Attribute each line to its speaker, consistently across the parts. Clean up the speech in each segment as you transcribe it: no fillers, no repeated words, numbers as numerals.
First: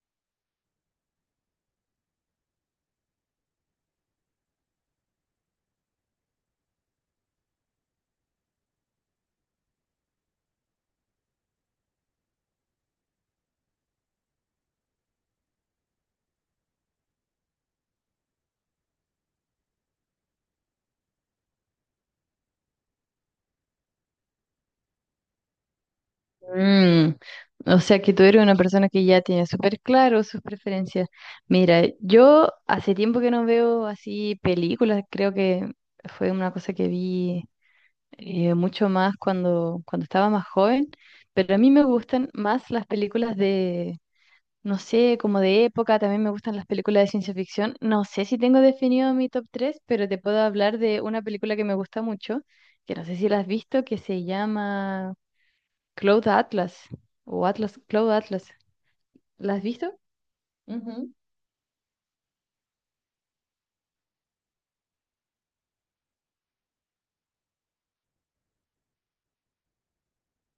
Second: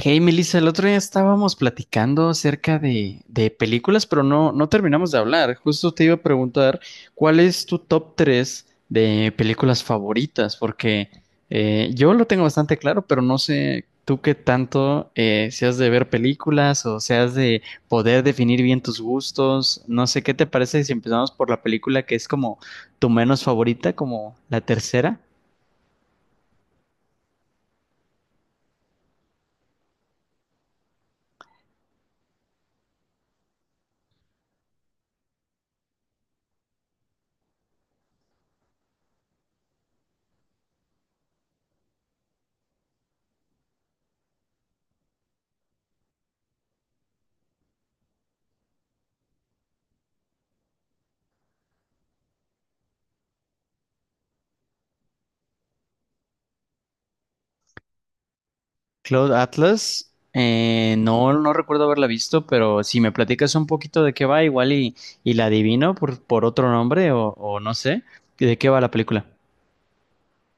Speaker 1: Hey Melissa, el otro día estábamos platicando acerca de películas, pero no terminamos de hablar. Justo te iba a preguntar cuál es tu top 3 de películas favoritas, porque yo lo tengo bastante claro, pero no sé tú qué tanto seas de ver películas o seas de poder definir bien tus gustos. No sé qué te parece si empezamos por la película que es como tu menos favorita, como la tercera.
Speaker 2: Mm, o sea que tú eres una persona que ya tiene súper claro sus preferencias. Mira, yo hace tiempo que no veo así películas, creo que fue una cosa que vi mucho más cuando estaba más joven, pero a mí me gustan más las películas de, no sé, como de época, también me gustan las películas de ciencia ficción. No sé si tengo definido mi top tres, pero te puedo hablar de una película que me gusta mucho, que no sé si la has visto, que se llama... Cloud Atlas o Atlas, Cloud Atlas.
Speaker 1: Cloud
Speaker 2: ¿La has visto?
Speaker 1: Atlas,
Speaker 2: Ujú.
Speaker 1: no, no recuerdo haberla visto, pero si me platicas un poquito de qué va, y la adivino por otro nombre o no sé, ¿de qué va la película?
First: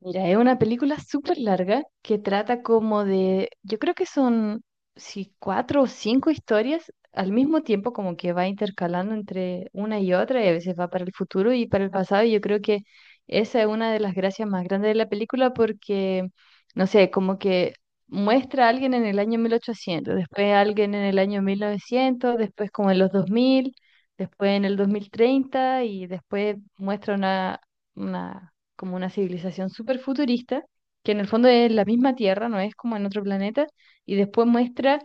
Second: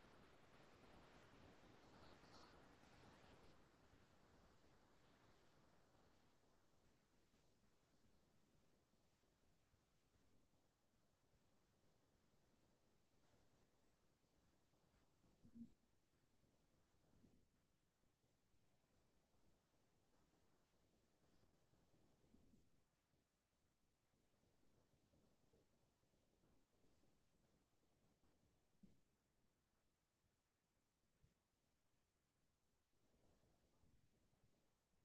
Speaker 2: Mira, es una película súper larga que trata como de, yo creo que son si cuatro o cinco historias al mismo tiempo, como que va intercalando entre una y otra y a veces va para el futuro y para el pasado. Y yo creo que esa es una de las gracias más grandes de la película porque, no sé, como que muestra a alguien en el año 1800, después a alguien en el año 1900, después como en los 2000, después en el 2030 y después muestra una como una civilización súper futurista, que en el fondo es la misma Tierra, no es como en otro planeta, y después muestra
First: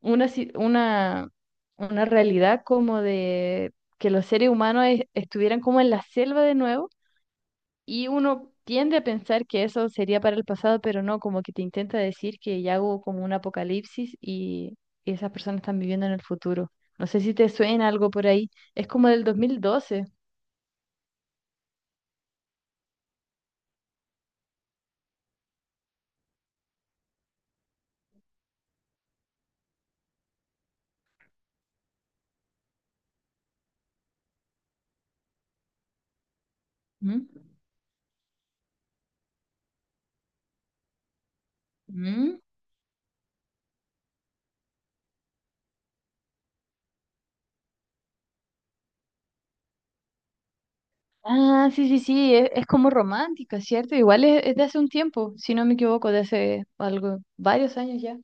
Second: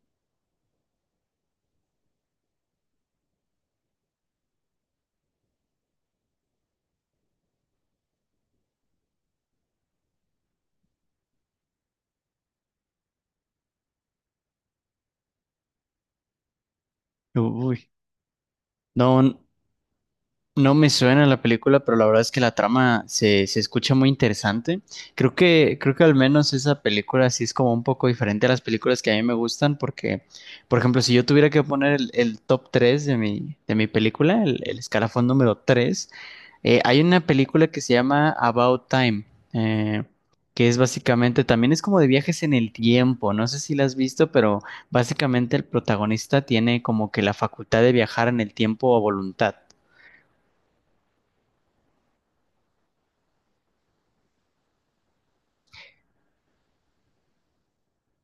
Speaker 2: una, ci- una, una realidad como de que los seres humanos estuvieran como en la selva de nuevo, y uno tiende a pensar que eso sería para el pasado, pero no, como que te intenta decir que ya hubo como un apocalipsis y esas personas están viviendo en el futuro. No sé si te suena
Speaker 1: Uy,
Speaker 2: algo por ahí. Es como del
Speaker 1: no,
Speaker 2: 2012.
Speaker 1: no me suena la película, pero la verdad es que la trama se escucha muy interesante. Creo que al menos esa película sí es como un poco diferente a las películas que a mí me gustan, porque, por ejemplo, si yo tuviera que poner el top 3 de de mi película, el escalafón número 3, hay una
Speaker 2: ¿Mm?
Speaker 1: película que se llama About Time, eh, que es básicamente, también es como de
Speaker 2: ¿Mm?
Speaker 1: viajes en el tiempo, no sé si la has visto, pero básicamente el protagonista tiene como que la facultad de viajar en el tiempo a voluntad.
Speaker 2: Ah, sí, sí, sí, es como romántica, ¿cierto? Igual es de hace un tiempo, si no me equivoco, de hace algo, varios años ya.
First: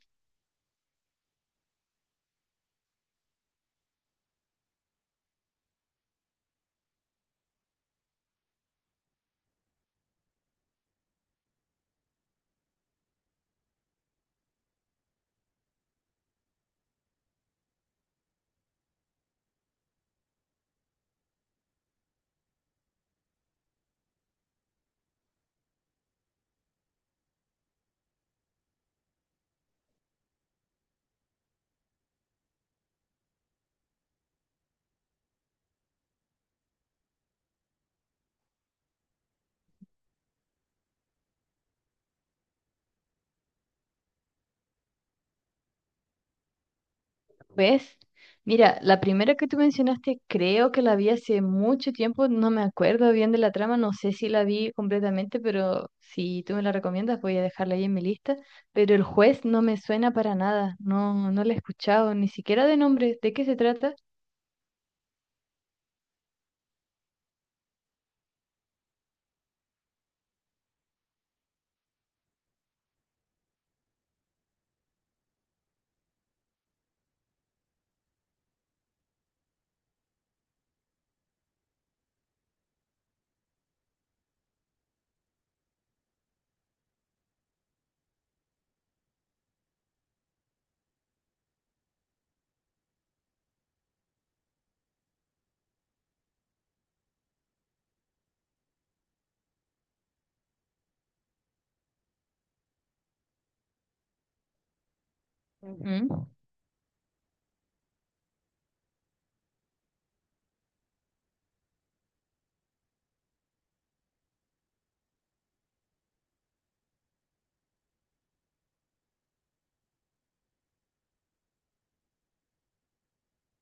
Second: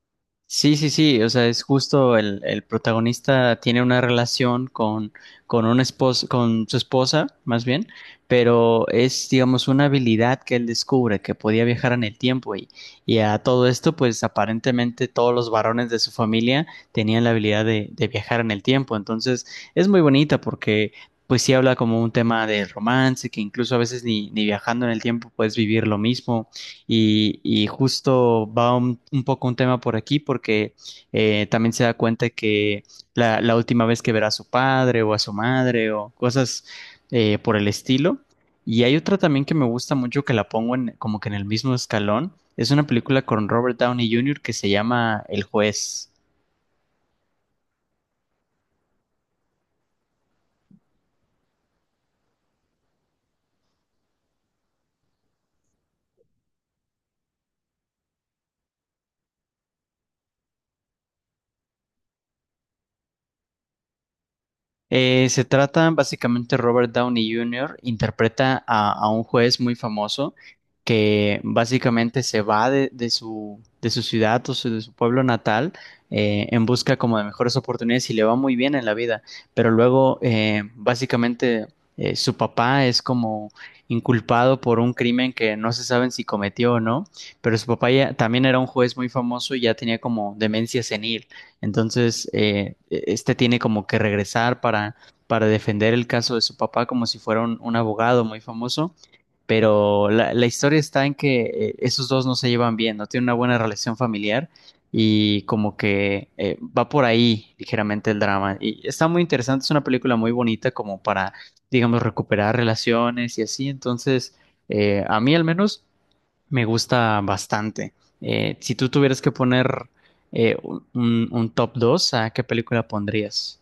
Speaker 1: Sí, sí, sí, o sea, es justo el protagonista tiene una relación con, con su esposa, más bien, pero es, digamos, una habilidad que él descubre, que podía viajar en el tiempo y a todo esto, pues aparentemente todos los varones de su familia tenían la habilidad de viajar en el tiempo, entonces es muy bonita porque, pues sí habla como un tema de romance, que incluso a veces ni viajando en el tiempo puedes vivir lo mismo. Y justo va un poco un tema por aquí porque también se da cuenta que la última vez que verá a su padre o a su madre o cosas por el estilo. Y hay otra también que me gusta mucho que la pongo en, como que en el mismo escalón. Es una película con Robert Downey Jr. que se llama El Juez.
Speaker 2: ¿Ves? Mira, la primera que tú mencionaste, creo que la vi hace mucho tiempo, no me acuerdo bien de la trama, no sé si la vi completamente, pero si tú me la recomiendas, voy a dejarla ahí en mi lista. Pero el juez no me suena para nada, no, no la he escuchado, ni siquiera de nombre. ¿De qué se trata?
Speaker 1: Se trata básicamente Robert Downey Jr. interpreta a un juez muy famoso que básicamente se va de, de su ciudad o de su pueblo natal en busca como de mejores oportunidades y le va muy bien en la vida. Pero luego básicamente su papá es como inculpado por un crimen que no se saben si cometió o no, pero su papá ya, también era un juez muy famoso y ya tenía como demencia senil. Entonces, este tiene como que regresar para defender el caso de su papá como si fuera un abogado muy famoso, pero la historia está en que esos dos no se llevan bien, no tienen una buena relación familiar y como
Speaker 2: Ujú.
Speaker 1: que va por ahí ligeramente el drama. Y está muy interesante, es una película muy bonita como para, digamos, recuperar relaciones y así. Entonces, a mí al menos me gusta bastante. Si tú tuvieras que poner un top 2, ¿a qué película pondrías?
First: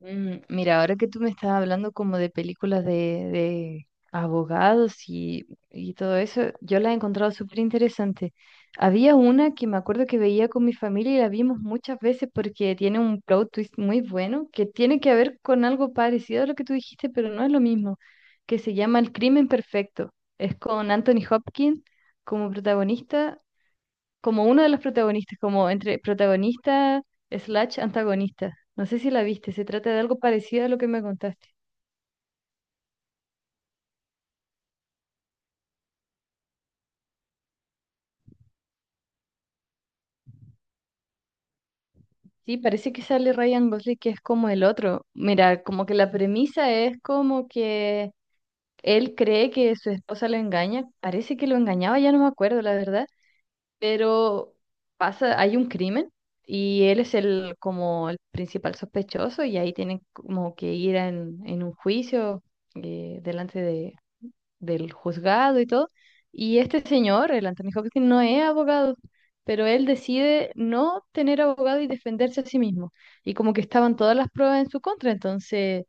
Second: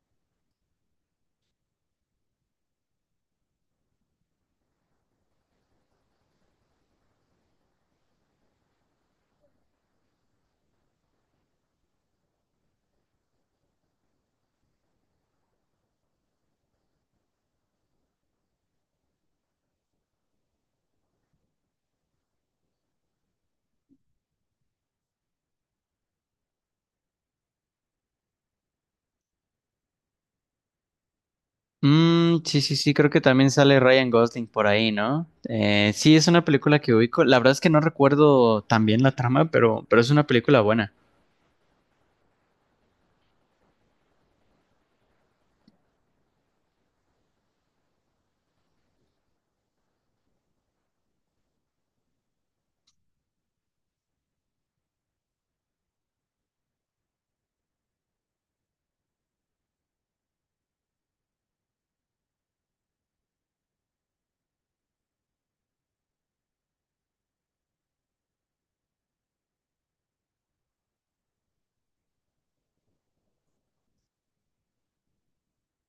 Speaker 2: Mira, ahora que tú me estás hablando como de películas de abogados y todo eso, yo las he encontrado súper interesantes. Había una que me acuerdo que veía con mi familia y la vimos muchas veces porque tiene un plot twist muy bueno que tiene que ver con algo parecido a lo que tú dijiste, pero no es lo mismo, que se llama El Crimen Perfecto. Es con Anthony Hopkins como protagonista, como uno de los protagonistas, como entre protagonista slash antagonista. No sé si la viste, se trata de algo parecido a lo que me contaste.
Speaker 1: Mm, sí, sí, sí, creo que también sale Ryan Gosling por ahí, ¿no? Sí, es una película que ubico. La verdad es que no recuerdo tan bien la trama, pero es una película buena.
Speaker 2: Sí, parece que sale Ryan Gosling, que es como el otro. Mira, como que la premisa es como que él cree que su esposa lo engaña. Parece que lo engañaba, ya no me acuerdo, la verdad. Pero pasa, hay un crimen y él es el como el principal sospechoso y ahí tienen como que ir en un juicio delante del juzgado y todo. Y este señor, el Anthony Hopkins, no es abogado, pero él decide no tener abogado y defenderse a sí mismo. Y como que estaban todas las pruebas en su contra, entonces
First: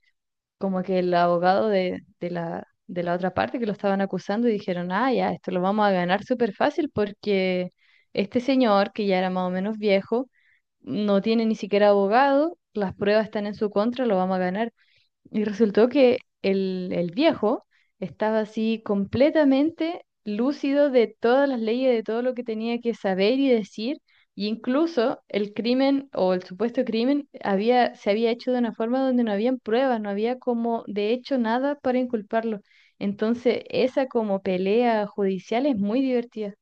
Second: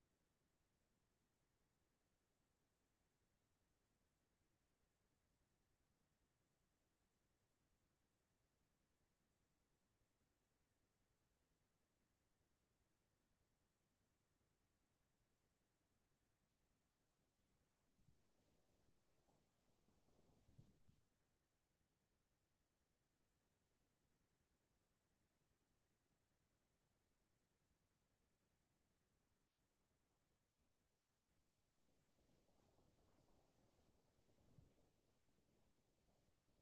Speaker 2: como que el abogado de la otra parte que lo estaban acusando y dijeron, ah, ya, esto lo vamos a ganar súper fácil porque este señor, que ya era más o menos viejo, no tiene ni siquiera abogado, las pruebas están en su contra, lo vamos a ganar. Y resultó que el viejo estaba así completamente lúcido de todas las leyes, de todo lo que tenía que saber y decir, y incluso el crimen o el supuesto crimen había, se había hecho de una forma donde no habían pruebas, no había como de hecho nada para inculparlo. Entonces, esa como pelea judicial es muy divertida.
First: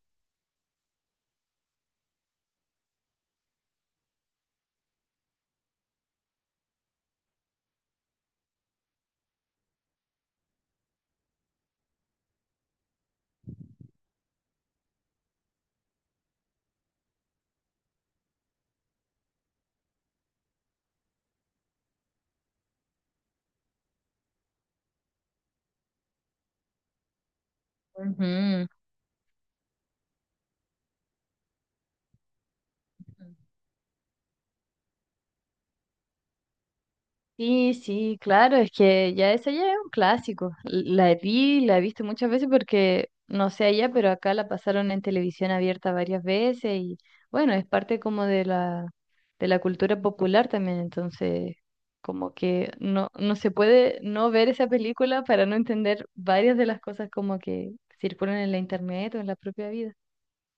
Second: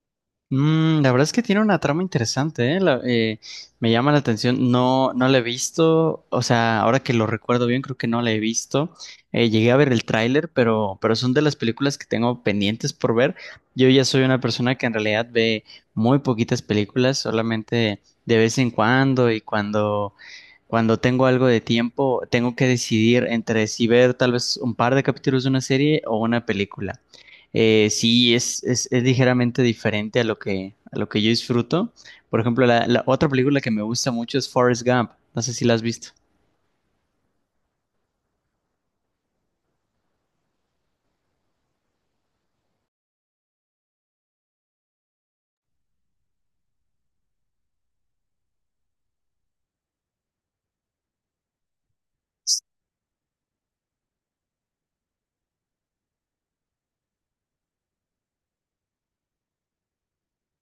Speaker 1: Mm, la verdad es que tiene una trama interesante, ¿eh? Me llama la atención. No, no la he visto. O sea, ahora que lo recuerdo bien, creo que no la he visto. Llegué a ver el tráiler, pero son de las películas que tengo pendientes por ver. Yo ya soy una persona que en realidad ve muy poquitas películas, solamente de vez en cuando y cuando cuando tengo algo de tiempo, tengo que decidir entre si ver tal vez un par de capítulos de una serie o una película. Sí,
Speaker 2: Ujú.
Speaker 1: es ligeramente diferente a lo que yo disfruto. Por ejemplo, la otra película que me gusta mucho es Forrest Gump. No sé si la has visto.
Speaker 2: Sí, sí, claro, es que ya esa ya es un clásico. La vi, la he visto muchas veces porque, no sé allá, pero acá la pasaron en televisión abierta varias veces y bueno, es parte como de la cultura popular también, entonces como que no, no se puede no ver esa película para no entender varias de las cosas como que circulan en la internet o en la propia vida.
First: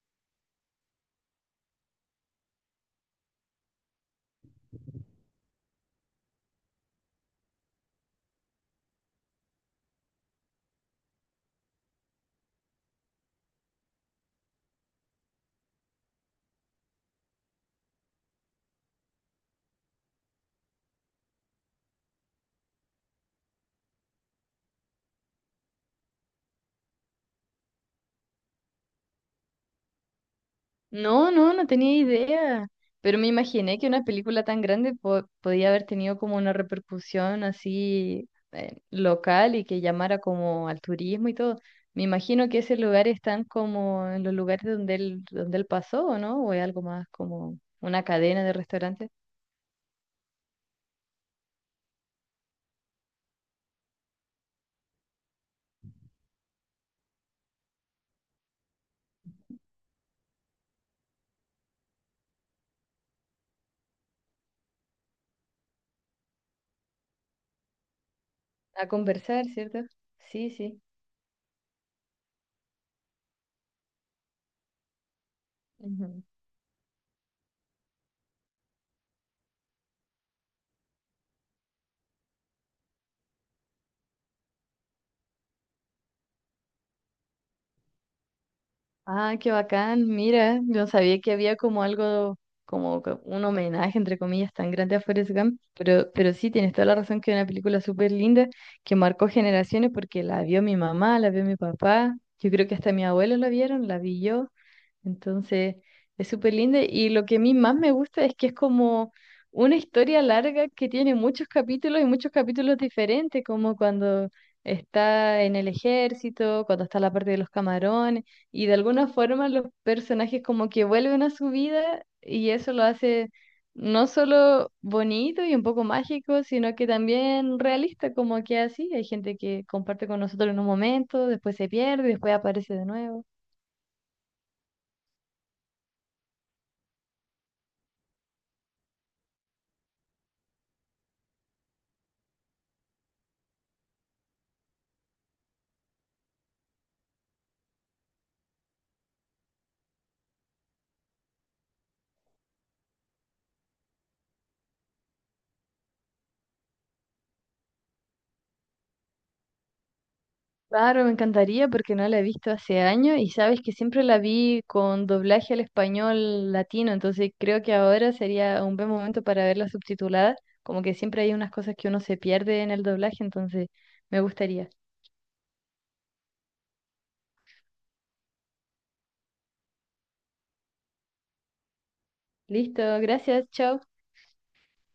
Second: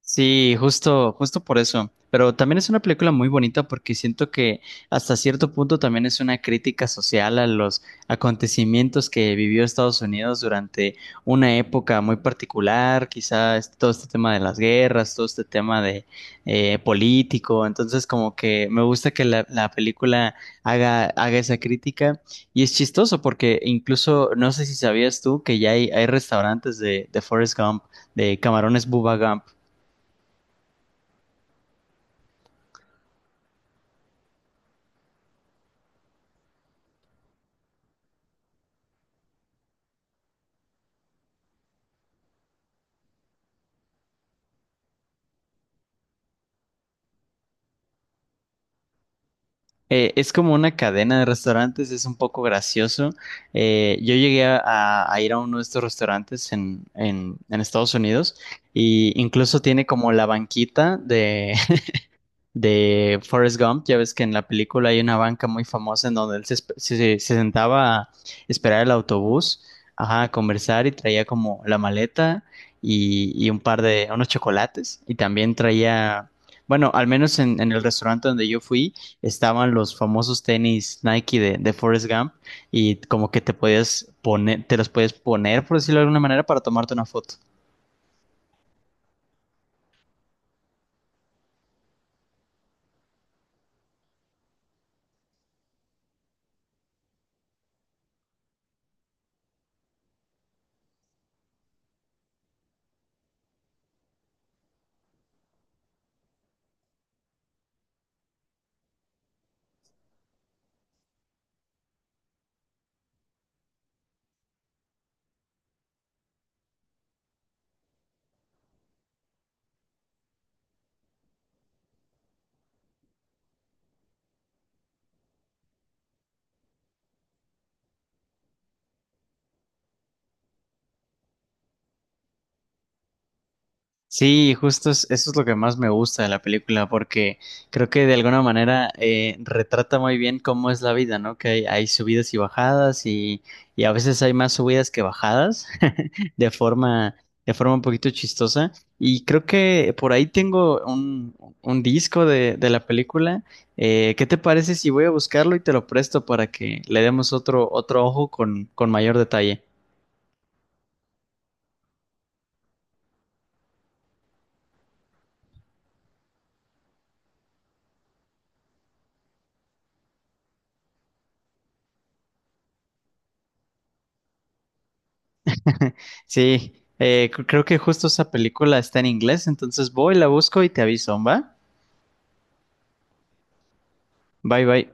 Speaker 1: Sí, justo, justo por eso. Pero también es una película muy bonita porque siento que hasta cierto punto también es una crítica social a los acontecimientos que vivió Estados Unidos durante una época muy particular, quizás todo este tema de las guerras, todo este tema de político. Entonces, como que me gusta que la película haga esa crítica. Y es chistoso porque incluso, no sé si sabías tú que ya hay restaurantes de Forrest Gump, de camarones Bubba Gump.
Speaker 2: No, no, no tenía idea, pero me imaginé que una película tan grande podía haber tenido como una repercusión así, local y que llamara como al turismo y todo. Me imagino que esos lugares están como en los lugares donde él pasó, ¿o no? O es algo más como una cadena de restaurantes.
Speaker 1: Es como una cadena de restaurantes, es un poco gracioso. Yo llegué a ir a uno de estos restaurantes en, en Estados Unidos y incluso tiene como la banquita de Forrest Gump. Ya ves que en la película hay una banca muy famosa en donde él se, se sentaba a esperar
Speaker 2: A
Speaker 1: el
Speaker 2: conversar,
Speaker 1: autobús,
Speaker 2: ¿cierto?
Speaker 1: ajá, a
Speaker 2: Sí, sí.
Speaker 1: conversar y traía como la maleta y un par de, unos chocolates. Y también traía, bueno, al menos en el restaurante donde yo fui, estaban los famosos tenis Nike de Forrest Gump y como que te podías poner, te los podías poner, por decirlo de alguna manera, para tomarte una foto.
Speaker 2: Ah, qué bacán, mira, yo no sabía que había como algo, como que un homenaje, entre comillas, tan grande a Forrest Gump, pero sí, tienes toda la razón que es una película súper linda que marcó generaciones porque la vio mi mamá, la vio mi papá, yo creo que hasta mi abuelo la vieron, la vi yo, entonces, es súper linda y lo que a mí más me gusta es que es como una historia larga que tiene muchos capítulos y muchos capítulos diferentes, como cuando está en el ejército, cuando está la parte de los camarones y de alguna forma los personajes como que vuelven a su vida y eso lo hace no solo bonito y un poco mágico, sino que también realista, como que así, hay gente que comparte con nosotros en un momento, después se pierde, después aparece de nuevo.
Speaker 1: Sí, justo eso es lo que más me gusta de la película, porque creo que de alguna manera retrata muy bien cómo es la vida, ¿no? Que hay subidas y bajadas y a veces hay más subidas que bajadas, de forma, de forma un poquito chistosa. Y creo que por ahí tengo un disco de la película. ¿Qué te parece si voy a buscarlo y te lo presto para que le demos otro, otro ojo con mayor detalle?
Speaker 2: Claro, me encantaría porque no la he visto hace años y sabes que siempre la vi con doblaje al español latino, entonces creo que ahora sería un buen momento para verla subtitulada, como que siempre hay unas cosas que uno se pierde en el doblaje, entonces me gustaría.
Speaker 1: Sí, creo que justo esa película está en inglés, entonces voy, la busco y te aviso, ¿va?
Speaker 2: Listo, gracias, chao.
Speaker 1: Bye bye.